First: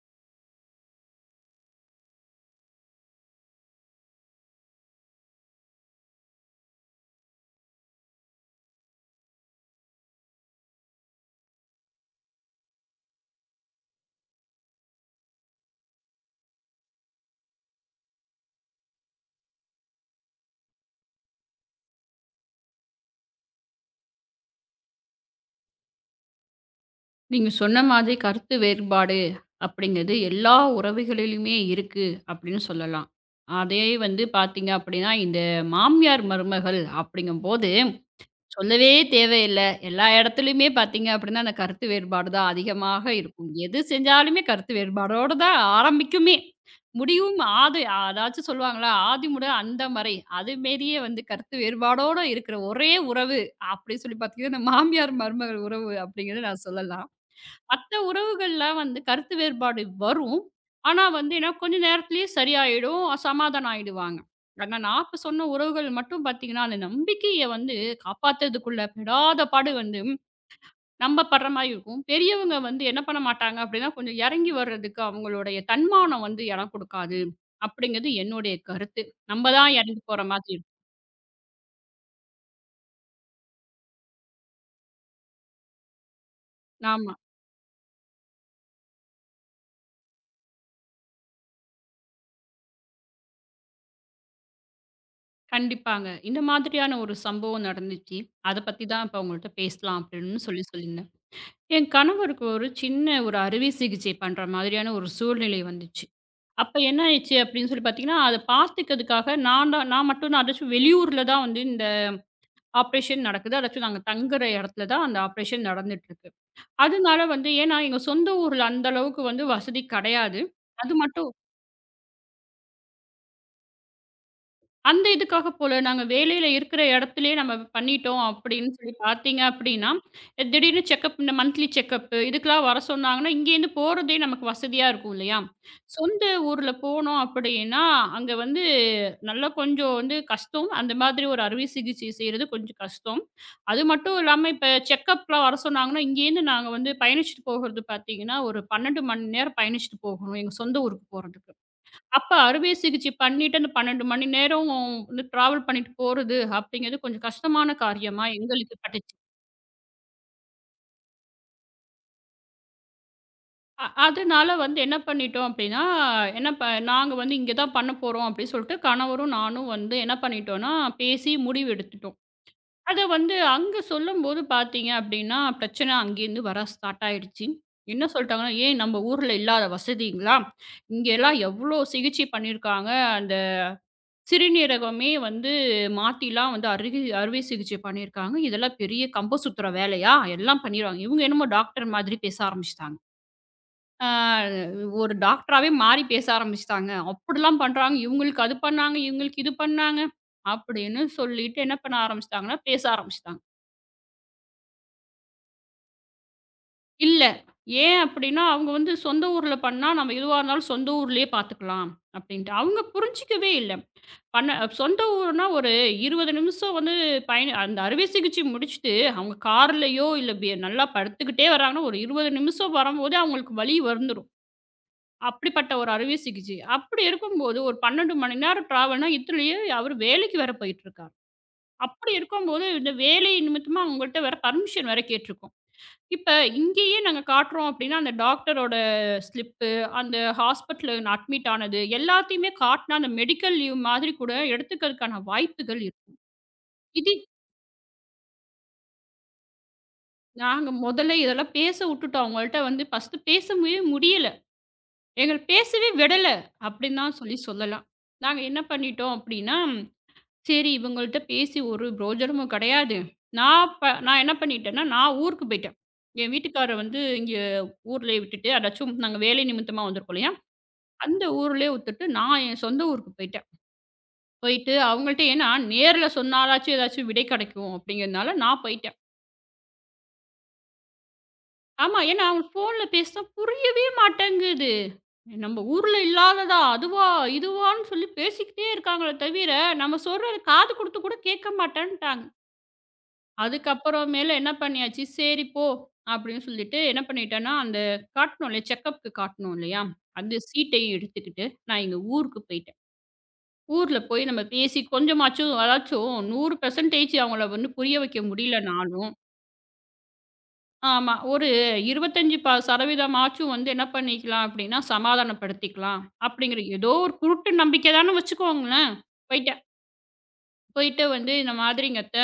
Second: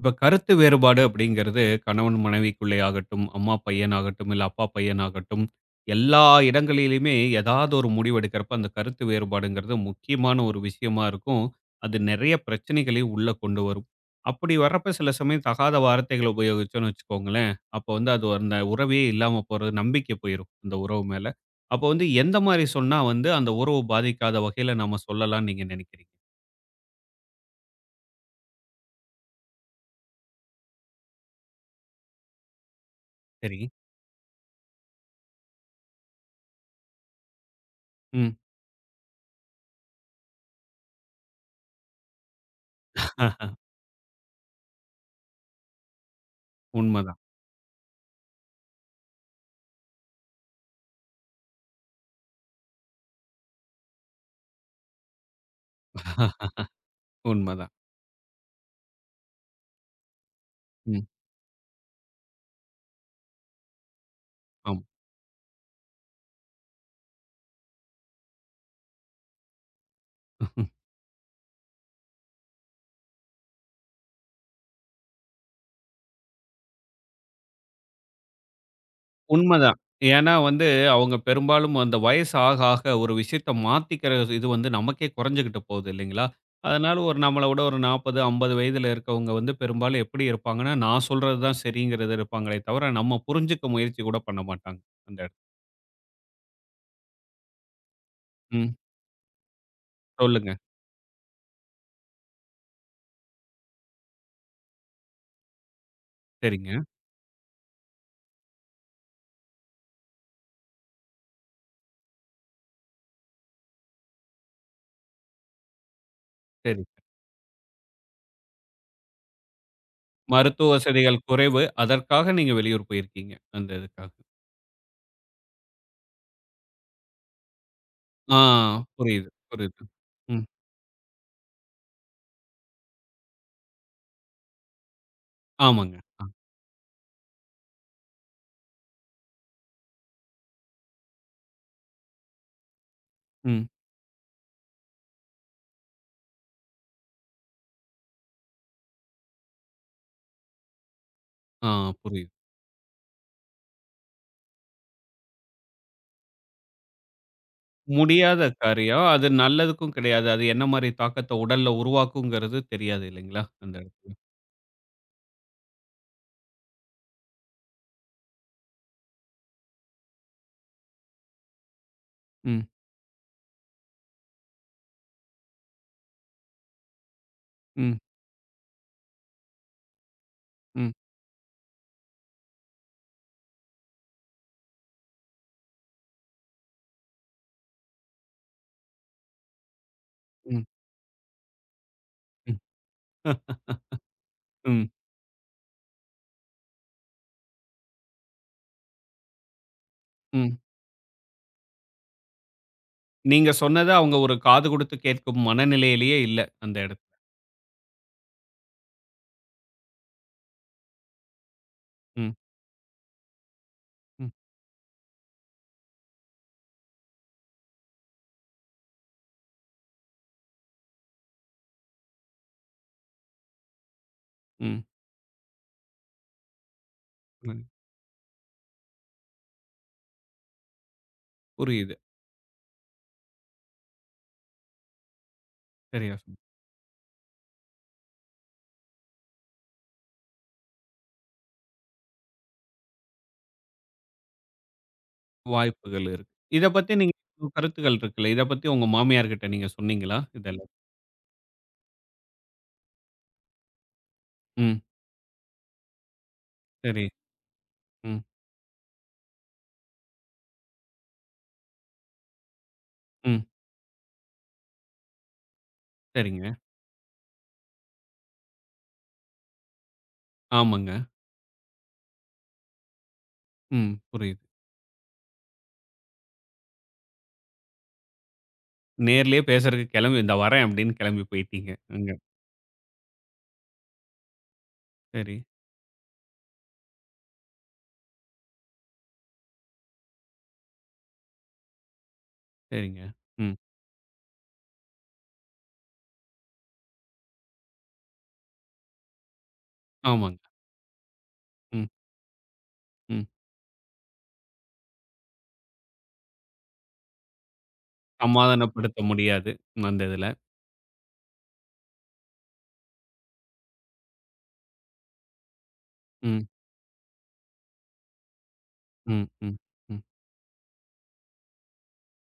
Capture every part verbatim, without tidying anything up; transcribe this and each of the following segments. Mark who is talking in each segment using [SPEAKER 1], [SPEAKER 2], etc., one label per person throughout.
[SPEAKER 1] இப்ப கருத்து வேறுபாடு அப்படிங்கிறது கணவன் மனைவிக்குள்ளே ஆகட்டும், அம்மா பையனாகட்டும், இல்ல அப்பா பையனாகட்டும், எல்லா இடங்களிலுமே ஏதாவது ஒரு முடிவு எடுக்கிறப்ப அந்த கருத்து வேறுபாடுங்கிறது முக்கியமான ஒரு விஷயமா இருக்கும். அது நெறைய பிரச்சனைகளையும் உள்ள கொண்டு வரும். அப்படி வர்றப்ப சில சமயம் தகாத வார்த்தைகள உபயோகிச்சோம்னு வச்சுக்கோங்களேன், அப்போ வந்து அது அந்த உறவே இல்லாம போறது, நம்பிக்கை போயிரும் அந்த உறவு மேல. அப்போ வந்து எந்த மாரி சொன்னா வந்து அந்த உறவு பாதிக்காத வகையில நம்ம சொல்லலாம்னு நீங்க நினைக்கிறீங்க?
[SPEAKER 2] நீங்க சொன்ன மாதிரி கருத்து வேறுபாடு அப்படிங்கிறது எல்லா உறவுகளிலுமே இருக்கு அப்படின்னு சொல்லலாம்.
[SPEAKER 1] சரி.
[SPEAKER 2] அதே வந்து பார்த்தீங்க அப்படின்னா, இந்த மாமியார், மருமகள் அப்படிங்கும்போது
[SPEAKER 1] ம்.
[SPEAKER 2] சொல்லவே தேவையில்ல. எல்லா இடத்துலயுமே பார்த்தீங்க அப்படின்னா, அந்த கருத்து வேறுபாடு தான் அதிகமாக இருக்கும். எது செஞ்சாலுமே கருத்து வேறுபாடோட தான் ஆரம்பிக்குமே.
[SPEAKER 1] உண்மதான்.
[SPEAKER 2] முடிவும் ஆது அதாச்சும் சொல்லுவாங்கள்ல, "ஆதி முதல் அந்தம் வரை" அது மாரியே வந்து கருத்து வேறுபாடோட இருக்கிற ஒரே உறவு அப்படின்னு சொல்லி பார்த்தீங்கன்னா, இந்த மாமியார், மருமகள் உறவு அப்படிங்கிறத நான் சொல்லலாம்.
[SPEAKER 1] உண்மதான்.
[SPEAKER 2] மத்த உறவுகள்ல வந்து கருத்து வேறுபாடு வரும். ஆனா
[SPEAKER 1] ம்.
[SPEAKER 2] வந்து ஏன்னா கொஞ்ச நேரத்திலேயே சரியாயிடும். அஹ் சமாதானம் ஆயிடுவாங்க. ஆனா
[SPEAKER 1] ஆமா.
[SPEAKER 2] நான் இப்ப சொன்ன உறவுகள் மட்டும் பார்த்தீங்கன்னா, அந்த நம்பிக்கைய வந்து காப்பாத்துறதுக்குள்ள படாத பாடு வந்து
[SPEAKER 1] ம்.
[SPEAKER 2] நம்ம படுற மாரி இருக்கும். பெரியவங்க வந்து என்ன பண்ண மாட்டாங்க அப்படின்னா, கொஞ்சம் இறங்கி வர்றதுக்கு அவங்களுடைய தன்மானம் வந்து இடம் கொடுக்காது. அப்படிங்கிறது என்னுடைய கருத்து. நம்ம தான்
[SPEAKER 1] உண்மதான்.
[SPEAKER 2] இறங்கி போற
[SPEAKER 1] ஏன்னா
[SPEAKER 2] மாதிரி
[SPEAKER 1] வந்து
[SPEAKER 2] இருக்கும்.
[SPEAKER 1] அவங்க பெரும்பாலும் அந்த வயசு ஆக, ஆக ஒரு விஷயத்த மாத்திக்கிற இது வந்து நமக்கே குறைஞ்சுகிட்டு போகுது இல்லைங்களா? அதனால
[SPEAKER 2] ஆமா.
[SPEAKER 1] ஒரு நம்மள விட ஒரு நாற்பது, ஐம்பது வயதில இருக்கவங்க வந்து பெரும்பாலும் எப்படி இருப்பாங்கன்னா, நான் சொல்றது தான் சரிங்கிறது இருப்பாங்களே தவிர, நம்ம புரிஞ்சுக்க முயற்சி கூட பண்ண மாட்டாங்க. அந்த இடத்
[SPEAKER 2] கண்டிப்பாங்க. இந்த மாதிரியான ஒரு சம்பவம் நடந்துச்சு. அத
[SPEAKER 1] ம்.
[SPEAKER 2] பத்தி தான் இப்ப உங்கள்ட்ட பேசலாம் அப்படின்னு
[SPEAKER 1] சொல்லுங்க.
[SPEAKER 2] சொல்லி சொல்லியிருந்தேன். என் கணவருக்கு ஒரு சின்ன ஒரு அறுவை சிகிச்சை பண்ற மாதிரியான ஒரு சூழ்நிலை வந்துச்சு.
[SPEAKER 1] சரிங்க,
[SPEAKER 2] அப்ப என்ன ஆயிடுச்சு அப்படின்னு சொல்லி பார்த்தீங்கன்னா, அத பார்த்துக்கிறதுக்காக நான் தான் நான் மட்டும் நான் அதாச்சும் வெளியூர்ல தான் வந்து இந்த ஆப்ரேஷன் நடக்குது. அதாச்சும் நாங்க தங்குற இடத்துல தான் அந்த ஆப்ரேஷன் நடந்துட்டு இருக்கு.
[SPEAKER 1] சரி.
[SPEAKER 2] அதனால வந்து ஏன்னா எங்க சொந்த ஊர்ல அந்த அளவுக்கு வந்து வசதி கிடையாது.
[SPEAKER 1] மருத்துவ
[SPEAKER 2] அது
[SPEAKER 1] வசதிகள்
[SPEAKER 2] மட்டும்
[SPEAKER 1] குறைவு. அதற்காக நீங்க வெளியூர் போயிருக்கீங்க. அந்த இதுக்காக.
[SPEAKER 2] அந்த இதுக்காக போல. நாங்க வேலையில இருக்கிற இடத்திலேயே நம்ம பண்ணிட்டோம்
[SPEAKER 1] ஆ
[SPEAKER 2] அப்படின்னு சொல்லி
[SPEAKER 1] புரியுது,
[SPEAKER 2] பார்த்தீங்க
[SPEAKER 1] புரியுது.
[SPEAKER 2] அப்படின்னா,
[SPEAKER 1] ம்.
[SPEAKER 2] அஹ் திடீர்னு செக்கப் இந்த மந்த்லி செக்கப் இதுக்கெல்லாம் வர சொன்னாங்கன்னா, இங்கேருந்து போறதே நமக்கு வசதியா இருக்கும் இல்லையா?
[SPEAKER 1] ஆமாங்க. அ.
[SPEAKER 2] சொந்த ஊர்ல போனோம் அப்படின்னா, அங்க வந்து நல்லா கொஞ்சம் வந்து கஷ்டம். அந்த மாதிரி ஒரு அறுவை சிகிச்சை செய்றது கொஞ்சம் கஷ்டம்.
[SPEAKER 1] ம்.
[SPEAKER 2] அது மட்டும் இல்லாம இப்ப செக்கப்லாம் வர சொன்னாங்கன்னா, இங்கேருந்து நாங்க வந்து பயணிச்சுட்டு போகுறது பார்த்தீங்கன்னா, ஒரு பன்னிரண்டு மணி நேரம் பயணிச்சுட்டு போகணும் எங்க சொந்த ஊருக்கு போறதுக்கு.
[SPEAKER 1] ஆ
[SPEAKER 2] அப்ப
[SPEAKER 1] புரியுது.
[SPEAKER 2] அறுவை சிகிச்சை பண்ணிட்டு அந்த பன்னிரண்டு மணி நேரம் வந்து டிராவல் பண்ணிட்டு போறது அப்படிங்கிறது கொஞ்சம் கஷ்டமான காரியமா
[SPEAKER 1] முடியாத
[SPEAKER 2] எங்களுக்கு
[SPEAKER 1] காரியம்.
[SPEAKER 2] பட்டுச்சு.
[SPEAKER 1] அது நல்லதுக்கும் கிடையாது. அது என்ன மாரி தாக்கத்த உடல்ல உருவாக்குங்கிறது தெரியாது இல்லைங்களா? அந்த
[SPEAKER 2] அ
[SPEAKER 1] இடத்துல.
[SPEAKER 2] அதனால வந்து என்ன பண்ணிட்டோம் அப்படின்னா, என்ன ப நாங்க வந்து இங்க தான் பண்ண போறோம் அப்படின்னு சொல்லிட்டு கணவரும் நானும் வந்து என்ன பண்ணிட்டோம்னா, பேசி முடிவு எடுத்துட்டோம்.
[SPEAKER 1] ம்,
[SPEAKER 2] அத வந்து அங்க சொல்லும்போது பார்த்தீங்க அப்படின்னா, பிரச்சனை அங்கேருந்து வர ஸ்டார்ட் ஆயிடுச்சு.
[SPEAKER 1] ம்,
[SPEAKER 2] என்ன சொல்ட்டாங்கன்னா, "ஏன் நம்ம ஊர்ல இல்லாத வசதிங்களா?
[SPEAKER 1] ம்,
[SPEAKER 2] இங்கலாம் எவ்ளோ சிகிச்சை பண்ணியிருக்காங்க. அந்த சிறுநீரகமே வந்து மாத்திலாம் வந்து அருகு அறுவை சிகிச்சை பண்ணியிருக்காங்க. இதெல்லாம் பெரிய கம்ப சுத்துற வேலையா? எல்லாம்
[SPEAKER 1] ம்,
[SPEAKER 2] பண்ணிருவாங்க. இவுங்க என்னமோ டாக்டர் மாதிரி பேச
[SPEAKER 1] ம்,
[SPEAKER 2] ஆரம்பிச்சுட்டாங்க.
[SPEAKER 1] அ,
[SPEAKER 2] ஆ
[SPEAKER 1] ம்,
[SPEAKER 2] ஒரு டாக்டராவே மாறி பேச ஆரம்பிச்சுட்டாங்க. அப்படிலாம் பண்றாங்க. இவுங்களுக்கு அது பண்ணாங்க, இவுங்களுக்கு இது பண்ணாங்க.
[SPEAKER 1] ம்.
[SPEAKER 2] அப்படின்னு சொல்லிட்டு என்ன பண்ண ஆரம்பிச்சுட்டாங்கன்னா, பேச ஆரம்பிச்சுட்டாங்க.
[SPEAKER 1] நீங்க சொன்னத அவங்க ஒரு காது குடுத்து கேட்கும் மனநிலையிலேயே இல்ல அந்த இடத்
[SPEAKER 2] இல்ல. ஏன் அப்படின்னா, அவுங்க வந்து சொந்த ஊர்ல பண்ணா, நம்ம எதுவா இருந்தாலும் சொந்த ஊர்லயே பார்த்துக்கலாம்
[SPEAKER 1] ம்,
[SPEAKER 2] அப்படின்ட்டு. அவுங்க புரிஞ்சுக்கவே இல்ல.
[SPEAKER 1] ம்,
[SPEAKER 2] பண்ண சொந்த ஊர்னா ஒரு இருபது நிமிஷம் வந்து பயணி அந்த அறுவை சிகிச்சை முடிச்சுட்டு, அவங்க கார்லயோ இல்ல பி நல்லா படுத்துக்கிட்டே வராங்கன்னா, ஒரு இருபது நிமிஷம் வரும்போதே அவங்களுக்கு வலி வந்துரும்.
[SPEAKER 1] ம்.
[SPEAKER 2] அப்படிப்பட்ட ஒரு அறுவை சிகிச்சை. அப்படி இருக்கும்போது
[SPEAKER 1] ம்.
[SPEAKER 2] ஒரு பன்னிரண்டு மணி நேரம் டிராவல்னா, இதுலயே அவரு வேலைக்கு வேற போயிட்டுருக்காரு.
[SPEAKER 1] புரியுது.
[SPEAKER 2] அப்படி இருக்கும்போது, இந்த வேலை நிமித்தமா அவங்கள்ட்ட வேற பர்மிஷன் வேற கேட்டுருக்கோம்.
[SPEAKER 1] சரியா
[SPEAKER 2] இப்ப
[SPEAKER 1] சொன்னீங்க.
[SPEAKER 2] இங்கேயே நாங்க காட்டுறோம் அப்படின்னா, அந்த டாக்டரோட ஸ்லிப்பு, அந்த ஹாஸ்பிட்டல்ல நான் அட்மிட் ஆனது, எல்லாத்தையுமே காட்டுனா, அந்த மெடிக்கல் லீவ் மாதிரி கூட எடுத்துக்கிறதுக்கான வாய்ப்புகள்
[SPEAKER 1] வாய்ப்புகள்
[SPEAKER 2] இருக்கு.
[SPEAKER 1] இருக்கு. இத பத்தி
[SPEAKER 2] இது
[SPEAKER 1] நீங்க உங்க கருத்துக்கள் இருக்குல்ல. இத பத்தி உங்க மாமியார் கிட்ட நீங்க சொன்னீங்களா? இதெல்லாம்.
[SPEAKER 2] நாங்க முதல்ல இதெல்லாம் பேச விட்டுட்டோம். அவங்கள்ட்ட வந்து ஃபர்ஸ்ட்டு பேசவே முடியல.
[SPEAKER 1] ம்.
[SPEAKER 2] எங்கள பேசவே விடல அப்படின்னு
[SPEAKER 1] சரி.
[SPEAKER 2] தான் சொல்லி சொல்லலாம்.
[SPEAKER 1] ம்,
[SPEAKER 2] நாங்க என்ன பண்ணிட்டோம் அப்படின்னா, சரி இவங்கள்ட்ட பேசி ஒரு பிரயோஜனமும் கிடையாது.
[SPEAKER 1] ம்.
[SPEAKER 2] நான் ப நான் என்ன பண்ணிட்டேன்னா, நான் ஊருக்கு போயிட்டேன். என்
[SPEAKER 1] சரிங்க.
[SPEAKER 2] வீட்டுக்காரர் வந்து இங்க ஊர்லயே விட்டுட்டு, அதாச்சும் நாங்க வேலை நிமித்தமா வந்திருக்கோம் இல்லையா?
[SPEAKER 1] ஆமாங்க.
[SPEAKER 2] அந்த ஊர்லயே விட்டுட்டு நான் என் சொந்த ஊருக்கு போயிட்டேன்.
[SPEAKER 1] ம். புரியுது.
[SPEAKER 2] போயிட்டு அவங்கள்ட்ட ஏன்னா நேர்ல சொன்னாலாச்சும் ஏதாச்சும் விடை கிடைக்கும் அப்படிங்கிறதுனால நான் போயிட்டேன்.
[SPEAKER 1] நேர்லயே பேசுறதுக்கு கிளம்பி இந்த வரேன் அப்படின்னு கிளம்பி போயிட்டீங்க.
[SPEAKER 2] ஆமா,
[SPEAKER 1] அங்க.
[SPEAKER 2] ஏன்னா அவங்க ஃபோன்ல பேசினா புரியவே மாட்டேங்குது.
[SPEAKER 1] சரி,
[SPEAKER 2] நம்ம ஊர்ல இல்லாததா, அதுவா, இதுவான்னு சொல்லி பேசிக்கிட்டே இருக்காங்களே தவிர, நம்ம சொல்றத காது குடுத்து கூட கேட்க மாட்டேன்ட்டாங்க.
[SPEAKER 1] சரிங்க. ம்.
[SPEAKER 2] அதுக்கப்புறமேல என்ன பண்ணியாச்சு, "சரி போ" அப்படின்னு சொல்லிட்டு என்ன பண்ணிட்டேன்னா, அந்த காட்டணும் இல்லையா, செக்கப்க்கு காட்டணும் இல்லையா, அந்த
[SPEAKER 1] ஆமாங்க.
[SPEAKER 2] சீட்டையும் எடுத்துக்கிட்டு நான்
[SPEAKER 1] ம்,
[SPEAKER 2] எங்க ஊருக்கு போயிட்டேன்.
[SPEAKER 1] ம்.
[SPEAKER 2] ஊர்ல போய் நம்ம பேசி கொஞ்சமாச்சும் அதாச்சும் நூறு சதவீதம் அவங்கள வந்து புரிய வைக்க
[SPEAKER 1] சமாதானப்படுத்த
[SPEAKER 2] முடியலனாலும்,
[SPEAKER 1] முடியாது. அந்த இதுல.
[SPEAKER 2] ஆமா. ஒரு இருபத்தி ஐந்து சதவீதம் வந்து என்ன பண்ணிக்கலாம் அப்படின்னா, சமாதானப்படுத்திக்கலாம்.
[SPEAKER 1] ம்,
[SPEAKER 2] அப்படிங்கிற ஏதோ ஒரு குருட்டு நம்பிக்கை தான்னு வச்சுக்கோங்களேன்.
[SPEAKER 1] ம், ம்,
[SPEAKER 2] போயிட்டேன்.
[SPEAKER 1] ம்,
[SPEAKER 2] போயிட்டு வந்து இந்த மாதிரிங்க அத்த,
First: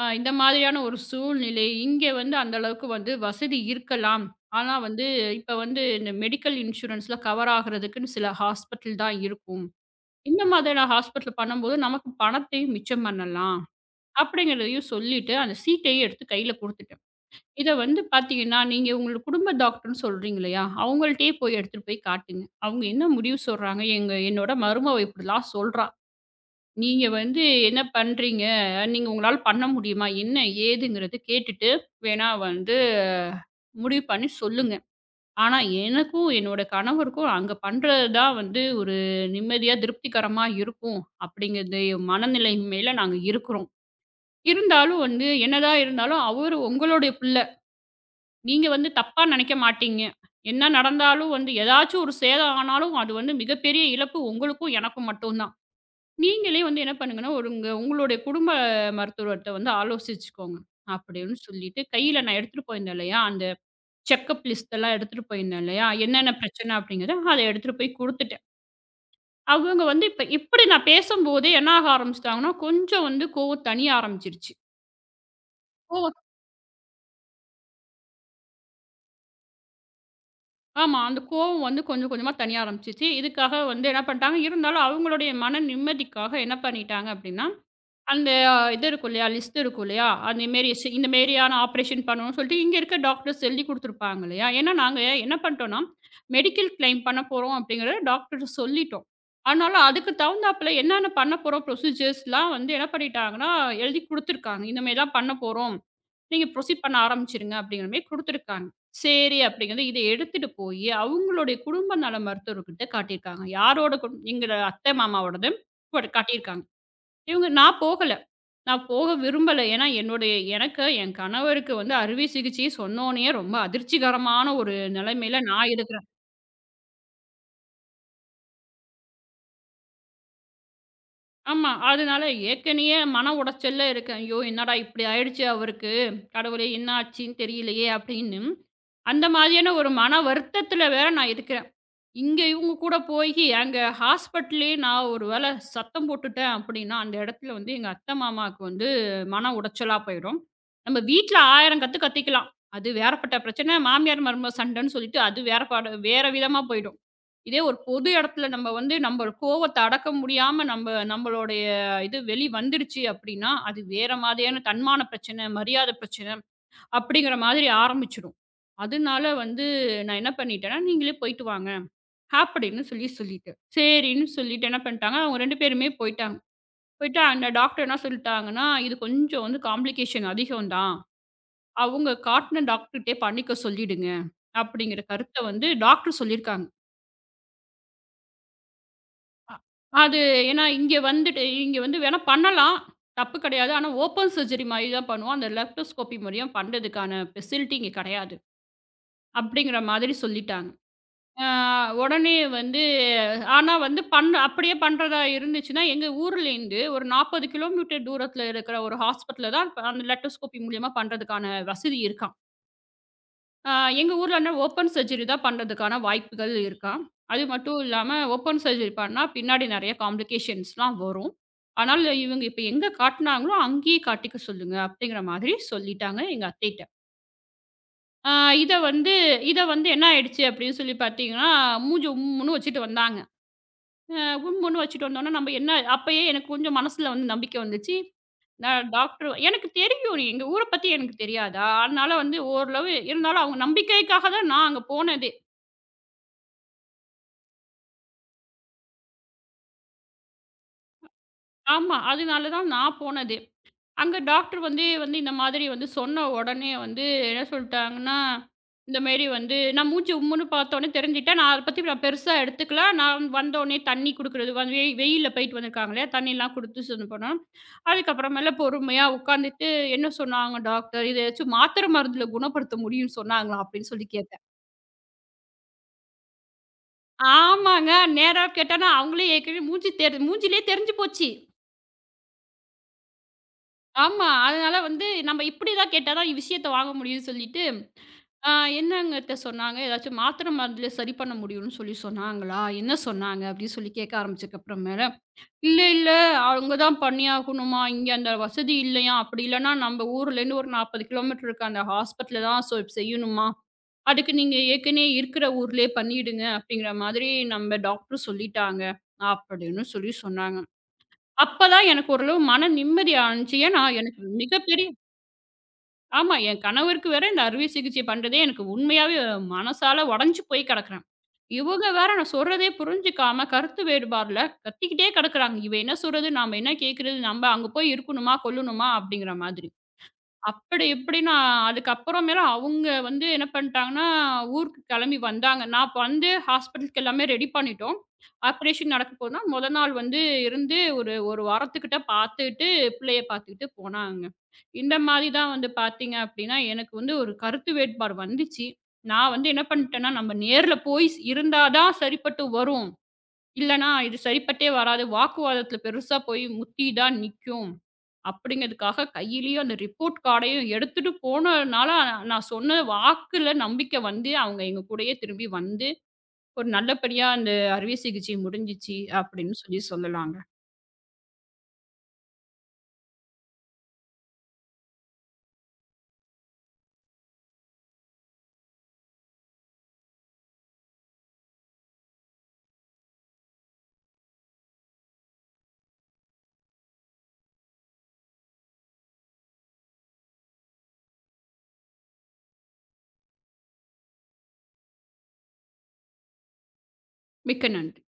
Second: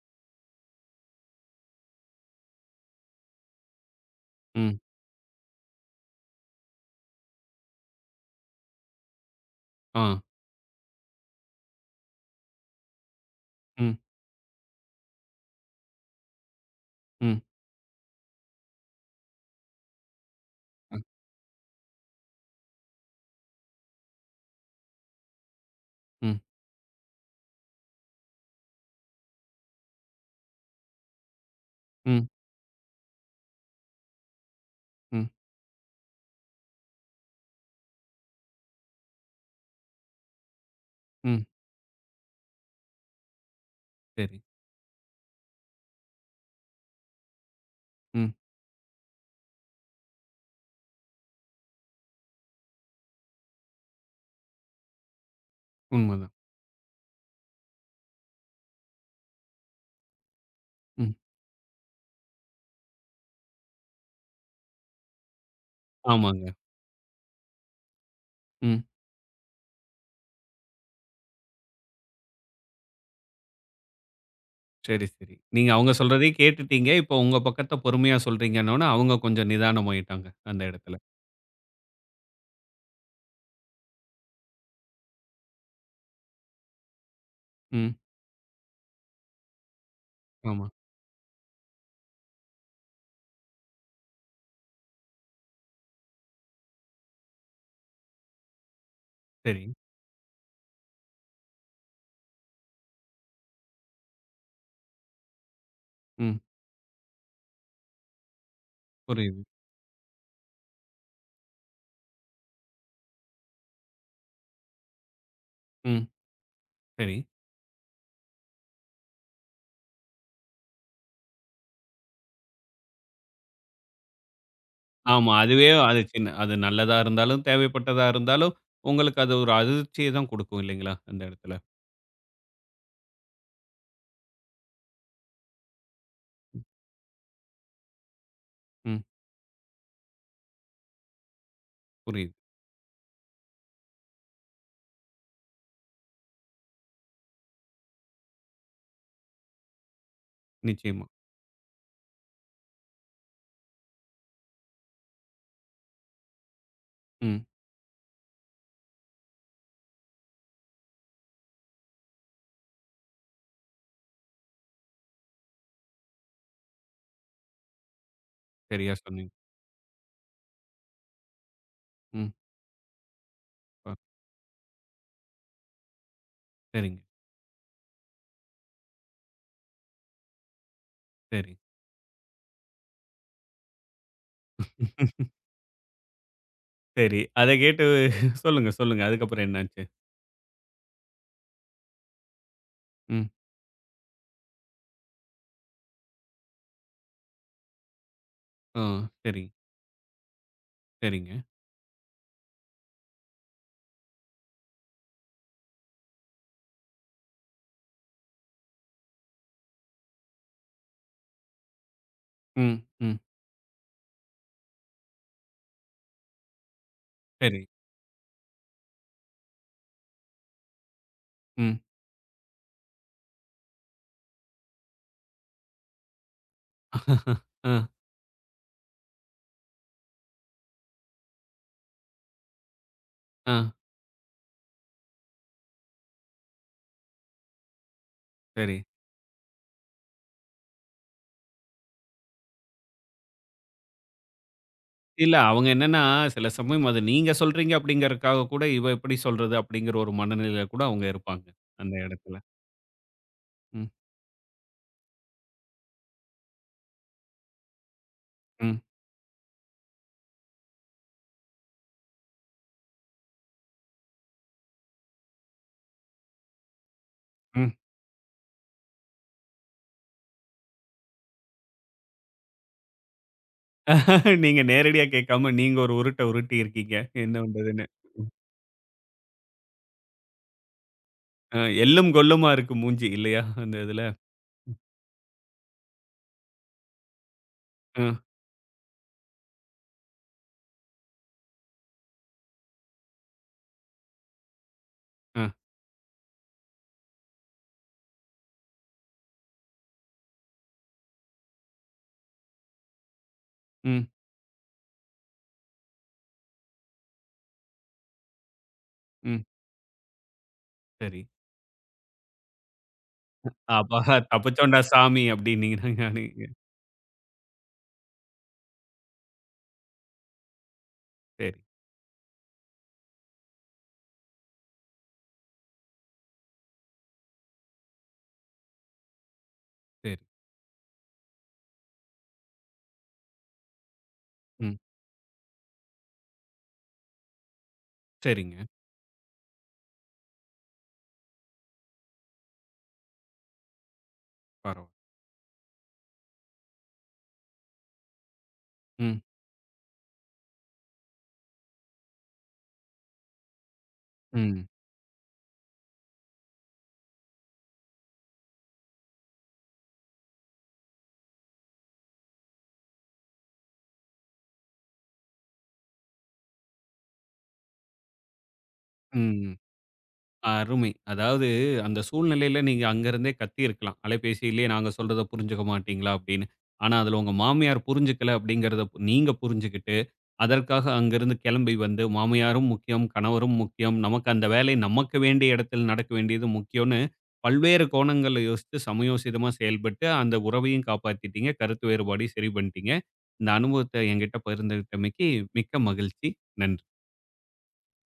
[SPEAKER 2] அ இந்த மாதிரியான ஒரு சூழ்நிலை. இங்க வந்து அந்த அளவுக்கு வந்து வசதி இருக்கலாம். ஆனா
[SPEAKER 1] ம்.
[SPEAKER 2] வந்து இப்ப வந்து இந்த மெடிக்கல் இன்சூரன்ஸ்ல கவர் ஆகுறதுக்குன்னு சில ஹாஸ்பிட்டல் தான் இருக்கும்.
[SPEAKER 1] ஆ.
[SPEAKER 2] இந்த மாதிரியான ஹாஸ்பிட்டல் பண்ணும்போது நமக்கு பணத்தையும் மிச்சம் பண்ணலாம்.
[SPEAKER 1] ம்,
[SPEAKER 2] அப்படிங்கிறதையும் சொல்லிட்டு, அந்த சீட்டையும் எடுத்து கையில குடுத்துட்டேன்.
[SPEAKER 1] ம்,
[SPEAKER 2] இத வந்து பார்த்தீங்கன்னா, நீங்க உங்களோட குடும்ப டாக்டர்ன்னு சொல்றீங்க இல்லையா?
[SPEAKER 1] அ,
[SPEAKER 2] அவங்கள்ட்டயே போய் எடுத்துட்டு போய் காட்டுங்க. அவங்க என்ன முடிவு சொல்றாங்க, எங்க என்னோட மருமவ இப்படிலாம் சொல்றா.
[SPEAKER 1] ம்,
[SPEAKER 2] நீங்க வந்து என்ன பண்றீங்க? நீங்க உங்களால பண்ண முடியுமா? என்ன ஏதுங்கிறத கேட்டுட்டு,
[SPEAKER 1] ம்,
[SPEAKER 2] வேணா வந்து முடிவு பண்ணி சொல்லுங்க.
[SPEAKER 1] ம்,
[SPEAKER 2] ஆனா எனக்கும், என்னோட கணவருக்கும் அங்க பண்றது தான் வந்து ஒரு நிம்மதியா, திருப்திகரமா இருக்கும்.
[SPEAKER 1] ம்.
[SPEAKER 2] அப்படிங்கிறது மனநிலை மேல நாங்க இருக்கிறோம்.
[SPEAKER 1] சரி.
[SPEAKER 2] இருந்தாலும் வந்து, என்னதான் இருந்தாலும் அவரு உங்களுடைய பிள்ள.
[SPEAKER 1] ம்.
[SPEAKER 2] நீங்க வந்து தப்பா நெனைக்க மாட்டீங்க. என்ன நடந்தாலும் வந்து ஏதாச்சும் ஒரு சேதம் ஆனாலும், அது வந்து மிகப்பெரிய இழப்பு உங்களுக்கும், எனக்கும் மட்டும் தான்.
[SPEAKER 1] உண்மதான்.
[SPEAKER 2] நீங்களே வந்து என்ன பண்ணுங்கன்னா, ஒரு உங்க உங்களுடைய குடும்ப மருத்துவர்ட்ட வந்து ஆலோசிச்சுக்கோங்க.
[SPEAKER 1] ம்.
[SPEAKER 2] அப்படின்னு சொல்லிட்டு, கையில நான் எடுத்துட்டு போயிருந்தேன் இல்லையா? அந்த செக்கப் லிஸ்ட் எல்லாம் எடுத்துட்டு போயிருந்தேன் இல்லையா? என்னென்ன
[SPEAKER 1] ஆமாங்க.
[SPEAKER 2] பிரச்சனை அப்படிங்கிறத, அத எடுத்துட்டு போய் குடுத்துட்டேன்.
[SPEAKER 1] ம்.
[SPEAKER 2] அவங்க வந்து இப்ப இப்படி நான் பேசும்போதே என்ன ஆக ஆரம்பிச்சுட்டாங்கன்னா, கொஞ்சம் வந்து கோவம் தணிய ஆரம்பிச்சுருச்சு.
[SPEAKER 1] சரி, சரி. நீங்க அவங்க
[SPEAKER 2] ஓ!
[SPEAKER 1] சொல்றதையும் கேட்டுட்டீங்க. இப்போ உங்க பக்கத்த பொறுமையா சொல்றீங்கன்னோன, அவங்க கொஞ்சம் நிதானமாயிட்டாங்க. அந்த இடத்துல.
[SPEAKER 2] ஆமா. அந்த கோவம் வந்து கொஞ்சம் கொஞ்சமா தணிய ஆரம்பிச்சுச்சு. இதுக்காக வந்து என்ன பண்ட்டாங்க, இருந்தாலும் அவங்களுடைய மன நிம்மதிக்காக என்ன பண்ணிட்டாங்க அப்டின்னா,
[SPEAKER 1] ம்.
[SPEAKER 2] அந்த அஹ், இது இருக்கும் இல்லையா, லிஸ்ட் இருக்கும் இல்லையா, அந்த
[SPEAKER 1] ஆமா.
[SPEAKER 2] மேரி ஸ் இந்த மேரியான ஆப்ரேஷன் பண்ணணும்னு சொல்லிட்டு இங்க இருக்க டாக்டர்ஸ் எழுதி குடுத்துருப்பாங்க இல்லையா? ஏன்னா நாங்க என்ன பண்ணிட்டோம்னா, மெடிக்கல் கிளைம் பண்ண போறோம் அப்படிங்கிறத டாக்டர்ட்ட சொல்லிட்டோம்.
[SPEAKER 1] சரி.
[SPEAKER 2] அதனால அதுக்கு தகுந்தாப்புல என்னென்ன பண்ண போறோம் ப்ரொசீஜர்ஸ்லாம் வந்து என்ன பண்ணிட்டாங்கன்னா, எழுதி குடுத்துருக்காங்க. இந்த மாரி தான் பண்ண போறோம்.
[SPEAKER 1] ம்.
[SPEAKER 2] நீங்க ப்ரொசீட் பண்ண ஆரம்பிச்சுருங்க அப்படிங்கிற மாரி குடுத்துருக்காங்க. சரி
[SPEAKER 1] புரியுது.
[SPEAKER 2] அப்படிங்கிறது இத எடுத்துட்டு போயி அவங்களுடைய குடும்ப நல மருத்துவர்கிட்ட காட்டியிருக்காங்க. யாரோட குடும் எங்க அத்தை மாமாவோடது
[SPEAKER 1] ம்.
[SPEAKER 2] போட்டு காட்டியிருக்காங்க.
[SPEAKER 1] சரி.
[SPEAKER 2] இவங்க நான் போகல. நான் போக விரும்பல. ஏன்னா என்னுடைய எனக்கு என் கணவருக்கு வந்து அறுவை சிகிச்சையை சொன்னோனயே ரொம்ப அதிர்ச்சிகரமான ஒரு
[SPEAKER 1] ஆமா.
[SPEAKER 2] நிலைமையில
[SPEAKER 1] அதுவே
[SPEAKER 2] நான்
[SPEAKER 1] அது
[SPEAKER 2] இருக்கிறேன்.
[SPEAKER 1] சின்ன அது நல்லதா இருந்தாலும், தேவைப்பட்டதா இருந்தாலும், உங்களுக்கு அது ஒரு அதிர்ச்சிய தான் குடுக்கும் இல்லைங்களா? அந்த இடத்துல.
[SPEAKER 2] ஆமா. அதனால ஏற்கனயே மன உடைச்சல்ல இருக்கேன். ஐயோ! என்னடா இப்படி ஆயிடுச்சு அவருக்கு. கடவுளே! என்ன ஆச்சுன்னு தெரியலையே அப்படின்னு.
[SPEAKER 1] ம்.
[SPEAKER 2] அந்த மாதிரியான ஒரு மன வருத்தத்துல வேற நான் இருக்கிறேன்.
[SPEAKER 1] புரியுது.
[SPEAKER 2] இங்க இவங்க கூட போயி, அங்க ஹாஸ்பிட்டல்லயே நான் ஒரு வேள சத்தம் போட்டுட்டேன் அப்டின்னா, அந்த இடத்துல வந்து எங்க அத்தை, மாமாவுக்கு வந்து மன உடைச்சலா போயிடும். நம்ம
[SPEAKER 1] நிச்சயமா.
[SPEAKER 2] வீட்ல ஆயிரம் கத்து கத்திக்கலாம். அது வேறப்பட்ட பிரச்சனை. மாமியார், மருமக சண்டன்னு சொல்லிட்டு, அது வேற பாடு வேற விதமா போயிடும்.
[SPEAKER 1] ம்.
[SPEAKER 2] இதே ஒரு பொது இடத்துல நம்ம வந்து நம்ம கோவத்த அடக்க முடியாம நம்ம நம்மளுடைய இது வெளி வந்துருச்சு அப்டின்னா, அது வேற மாதிரியான தன்மான பிரச்சனை, மரியாதை பிரச்சனை அப்டிங்கிற மாதிரி ஆரம்பிச்சுடும்.
[SPEAKER 1] சரியா
[SPEAKER 2] அதனால
[SPEAKER 1] சொன்னீங்க.
[SPEAKER 2] வந்து நான் என்ன பண்ணிட்டேன்னா, நீங்களே போயிட்டு வாங்க.
[SPEAKER 1] ம்.
[SPEAKER 2] அப்படின்னு சொல்லி சொல்லிட்டேன்.
[SPEAKER 1] ப
[SPEAKER 2] சரின்னு சொல்லிட்டு என்ன பண்ணிட்டாங்க, அவங்க ரெண்டு பேருமே போயிட்டாங்க.
[SPEAKER 1] சரிங்க.
[SPEAKER 2] போயிட்டு அந்த டாக்டர் என்ன சொல்லிட்டாங்கன்னா, "இது கொஞ்சம் வந்து காம்ப்ளிகேஷன் அதிகம் தான்.
[SPEAKER 1] சரி,
[SPEAKER 2] அவங்க காட்டுன டாக்டர்ட்டயே பண்ணிக்க சொல்லிடுங்க." அப்படிங்கிற கருத்த வந்து டாக்டர் சொல்லியிருக்காங்க.
[SPEAKER 1] சரி. அத கேட்டு சொல்லுங்க, சொல்லுங்க. அதுக்கப்புறம்
[SPEAKER 2] அ
[SPEAKER 1] என்னாச்சு?
[SPEAKER 2] அது ஏன்னா இங்க வந்துட்டு இங்க வந்து வேணா பண்ணலாம்.
[SPEAKER 1] ம்.
[SPEAKER 2] தப்பு கிடையாது. ஆனா ஓப்பன் சர்ஜரி மாரி தான் பண்ணுவோம். அந்த லெப்டோஸ்கோபி மாரியும் பண்றதுக்கான ஃபெசிலிட்டி இங்க கிடையாது.
[SPEAKER 1] ஆ. சரி,
[SPEAKER 2] அப்படிங்கிற மாதிரி சொல்லிட்டாங்க.
[SPEAKER 1] சரிங்க.
[SPEAKER 2] ஆ உடனே வந்து ஆனா வந்து பண் அப்படியே பண்றதா இருந்துச்சுன்னா, எங்க ஊர்லேருந்து ஒரு நாற்பது கிலோமீட்டர் தூரத்தில இருக்கிற ஒரு ஹாஸ்பிட்டல்ல தான் இப்ப அந்த லேப்ரோஸ்கோபி மூலியமா பண்றதுக்கான வசதி இருக்காம்.
[SPEAKER 1] ம், ம்.
[SPEAKER 2] ஆ எங்க ஊர்லனா ஓப்பன் சர்ஜரி தான் பண்றதுக்கான வாய்ப்புகள் இருக்காம். அது
[SPEAKER 1] சரி.
[SPEAKER 2] மட்டும் இல்லாம ஓப்பன் சர்ஜரி பண்ணா பின்னாடி நெறைய காம்ப்ளிகேஷன்ஸ்லாம் வரும்.
[SPEAKER 1] ம்.
[SPEAKER 2] அதனால இவங்க இப்ப எங்க காட்டுனாங்களோ அங்கேயே காட்டிக்க சொல்லுங்க அப்படிங்கிற மாதிரி சொல்லிட்டாங்க எங்க அத்தைட்ட.
[SPEAKER 1] ஆ,
[SPEAKER 2] ஆ இத வந்து இத வந்து என்ன ஆயிடுச்சு அப்படின்னு சொல்லி பார்த்தீங்கன்னா, மூஞ்ச உம்முன்னு வச்சுட்டு வந்தாங்க.
[SPEAKER 1] ஆ.
[SPEAKER 2] அ உம்முன்னு வச்சுட்டு வந்தோம்னா, நம்ம என்ன அப்பயே எனக்கு கொஞ்சம் மனசுல வந்து நம்பிக்கை வந்துச்சு.
[SPEAKER 1] சரி.
[SPEAKER 2] நான் டாக்டர் எனக்கு தெரியும். எங்க ஊர பத்தி எனக்கு தெரியாதா? அதனால வந்து ஓரளவு இருந்தாலும் அவங்க நம்பிக்கைக்காக தான் நான் அங்க போனதே.
[SPEAKER 1] இல்ல அவங்க என்னன்னா, சில சமயம் அது நீங்க சொல்றீங்க அப்படிங்கிறதுக்காக கூட, இவ எப்படி சொல்றது அப்படிங்கிற ஒரு மனநிலையில கூட அவங்க இருப்பாங்க. அந்த
[SPEAKER 2] ஆமா.
[SPEAKER 1] இடத்துல.
[SPEAKER 2] அதனால தான் நான் போனதே.
[SPEAKER 1] ம்,
[SPEAKER 2] அங்க டாக்டர் வந்து வந்து இந்த மாதிரி வந்து சொன்ன உடனே வந்து என்ன சொல்ட்டாங்கன்னா,
[SPEAKER 1] ம்,
[SPEAKER 2] இந்த மாரி வந்து நான் மூச்சு உம்முன்னு பார்த்தோனே தெரிஞ்சுட்டேன். நான் அத பத்தி நான் பெருசா எடுத்துக்கல. நான் வந்தோனே தண்ணி குடுக்குறது வந்து வெய் வெயில்ல போயிட்டு வந்திருக்காங்க இல்லையா? தண்ணிலாம் குடுத்து இது பண்ணோம்.
[SPEAKER 1] ம்.
[SPEAKER 2] அதுக்கப்புறமேல பொறுமையா உட்காந்துட்டு என்ன சொன்னாங்க டாக்டர்? "இத ஏதாச்சும் மாத்திரை மருந்துல குணப்படுத்த முடியும்னு சொன்னாங்களா?" அப்படின்னு சொல்லி கேட்டேன்.
[SPEAKER 1] நீங்க நேரடியா கேட்காம, நீங்க ஒரு உருட்ட உருட்டி இருக்கீங்க. என்ன பண்றதுன்னு.
[SPEAKER 2] ஆமாங்க. நேரா கேட்டேன்னா, அவங்களே ஏற்கனவே மூஞ்சி தெரி மூஞ்சிலயே தெரிஞ்சு போச்சு.
[SPEAKER 1] அ எள்ளும் கொள்ளுமா இருக்கு மூஞ்சி இல்லையா? அந்த இதுல.
[SPEAKER 2] ஆமா. அதனால வந்து நம்ம இப்படி தான் கேட்டா தான் விஷயத்த வாங்க முடியும்னு சொல்லிட்டு,
[SPEAKER 1] அ,
[SPEAKER 2] ஆ என்னங்கட்ட சொன்னாங்க, "ஏதாச்சும் மாத்திரை மருந்துல சரி பண்ண முடியும்னு சொல்லி சொன்னாங்களா? என்ன சொன்னாங்க?" அப்படின்னு சொல்லி கேட்க ஆரம்பிச்சதுக்கு அப்புறமேல,
[SPEAKER 1] அ,
[SPEAKER 2] "இல்ல, இல்ல அங்க தான் பண்ணியாகணுமா, இங்க அந்த வசதி இல்லையாம். அப்படி இல்லன்னா நம்ம ஊர்லேருந்து ஒரு நாற்பது கிலோமீட்டர் இருக்க அந்த ஹாஸ்பிட்டல்ல தான் சொ செய்யணுமா.
[SPEAKER 1] ம்,
[SPEAKER 2] அதுக்கு நீங்க ஏற்கனவே இருக்கிற ஊர்லயே பண்ணிடுங்க." அப்படிங்கிற மாதிரி நம்ம டாக்டர் சொல்லிட்டாங்க
[SPEAKER 1] ம்.
[SPEAKER 2] அப்படின்னு சொல்லி சொன்னாங்க.
[SPEAKER 1] சரி.
[SPEAKER 2] அப்பதான் எனக்கு ஓரளவு மன நிம்மதி ஆனுச்சு. ஏன்னா
[SPEAKER 1] அப்பா
[SPEAKER 2] எனக்கு
[SPEAKER 1] தப்பிச்சோம்டா
[SPEAKER 2] மிகப்பெரிய
[SPEAKER 1] சாமி அப்டின்னீங்கன்னா
[SPEAKER 2] ஆமா.
[SPEAKER 1] நீங்க.
[SPEAKER 2] என் கணவருக்கு வேற இந்த அறுவை சிகிச்சை பண்றதே எனக்கு உண்மையாவே மனசால உடைஞ்சு போய் கிடக்குறேன்.
[SPEAKER 1] சரி,
[SPEAKER 2] இவங்க வேற நான் சொல்றதே புரிஞ்சுக்காம கருத்து வேறுபாடுல கத்திக்கிட்டே கிடக்குறாங்க. இவ என்ன சொல்றது? நாம என்ன கேட்கிறது? நம்ம அங்க போய் இருக்கணுமா? கொல்லணுமா? அப்படிங்கிற மாதிரி.
[SPEAKER 1] சரி.
[SPEAKER 2] அப்படி இப்படின்னு அதுக்கப்புறமேல அவங்க வந்து என்ன பண்ணிட்டாங்கன்னா,
[SPEAKER 1] ம்.
[SPEAKER 2] ஊருக்கு கிளம்பி வந்தாங்க. நான் அப்ப வந்து ஹாஸ்பிட்டலுக்கு எல்லாமே ரெடி பண்ணிட்டோம்.
[SPEAKER 1] சரிங்க.
[SPEAKER 2] ஆப்ரேஷன் நடக்க போதுன்னா, மொத நாள் வந்து இருந்து ஒரு 1 வாரத்துக்கிட்ட பார்த்துட்டு, பிள்ளைய பார்த்துக்கிட்டு போனாங்க.
[SPEAKER 1] பரவால்ல.
[SPEAKER 2] இந்த மாதிரி தான் வந்து பார்த்தீங்க அப்படின்னா, எனக்கு வந்து ஒரு கருத்து வேட்பாடு வந்துச்சு.
[SPEAKER 1] ம்,
[SPEAKER 2] நான் வந்து என்ன பண்ணிட்டேன்னா, நம்ம நேர்ல போய் ஸ் இருந்தா தான் சரிப்பட்டு வரும். இல்லன்னா இது
[SPEAKER 1] ம்,
[SPEAKER 2] சரிப்பட்டே வராது. வாக்குவாதத்தில பெருசா போய் முத்தி தான் நிக்கும். அப்படிங்கிறதுக்காக கையிலேயே அந்த ரிப்போர்ட் கார்டையும் எடுத்துட்டு போனதுனால, நான் நான் சொன்ன வாக்குல நம்பிக்கை வந்து, அவங்க எங்க கூடயே திரும்பி வந்து, ஒரு நல்லபடியா அந்த அறுவை சிகிச்சை முடிஞ்சுச்சு
[SPEAKER 1] ம்.
[SPEAKER 2] அப்படின்னு சொல்லி சொல்லலாங்க.
[SPEAKER 1] அருமை. அதாவது அந்த சூழ்நிலையில நீங்க அங்கருந்தே கத்தியிருக்கலாம். அலைபேசியிலேயே நாங்க சொல்றத புரிஞ்சுக்க மாட்டீங்களா? அப்டின்னு. ஆனா, அதுல உங்க மாமியார் புரிஞ்சுக்கல அப்டிங்கிறத நீங்க புரிஞ்சுகிட்டு அதற்காக அங்கிருந்து கிளம்பி வந்து, மாமியாரும் முக்கியம், கணவரும் முக்கியம். நமக்கு அந்த வேலை நமக்கு வேண்டிய இடத்தில் நடக்க வேண்டியது முக்கியம்னு பல்வேறு கோணங்கள்ல யோசித்து சமயோசிதமா செயல்பட்டு அந்த உறவையும் காப்பாத்திட்டீங்க. கருத்து வேறுபாடையும் சரி பண்ணிட்டீங்க. இந்த அனுபவத்த என்கிட்ட பகிர்ந்துகிட்டமைக்கு மிக்க மகிழ்ச்சி. நன்றி.
[SPEAKER 2] மிக்க நன்றி.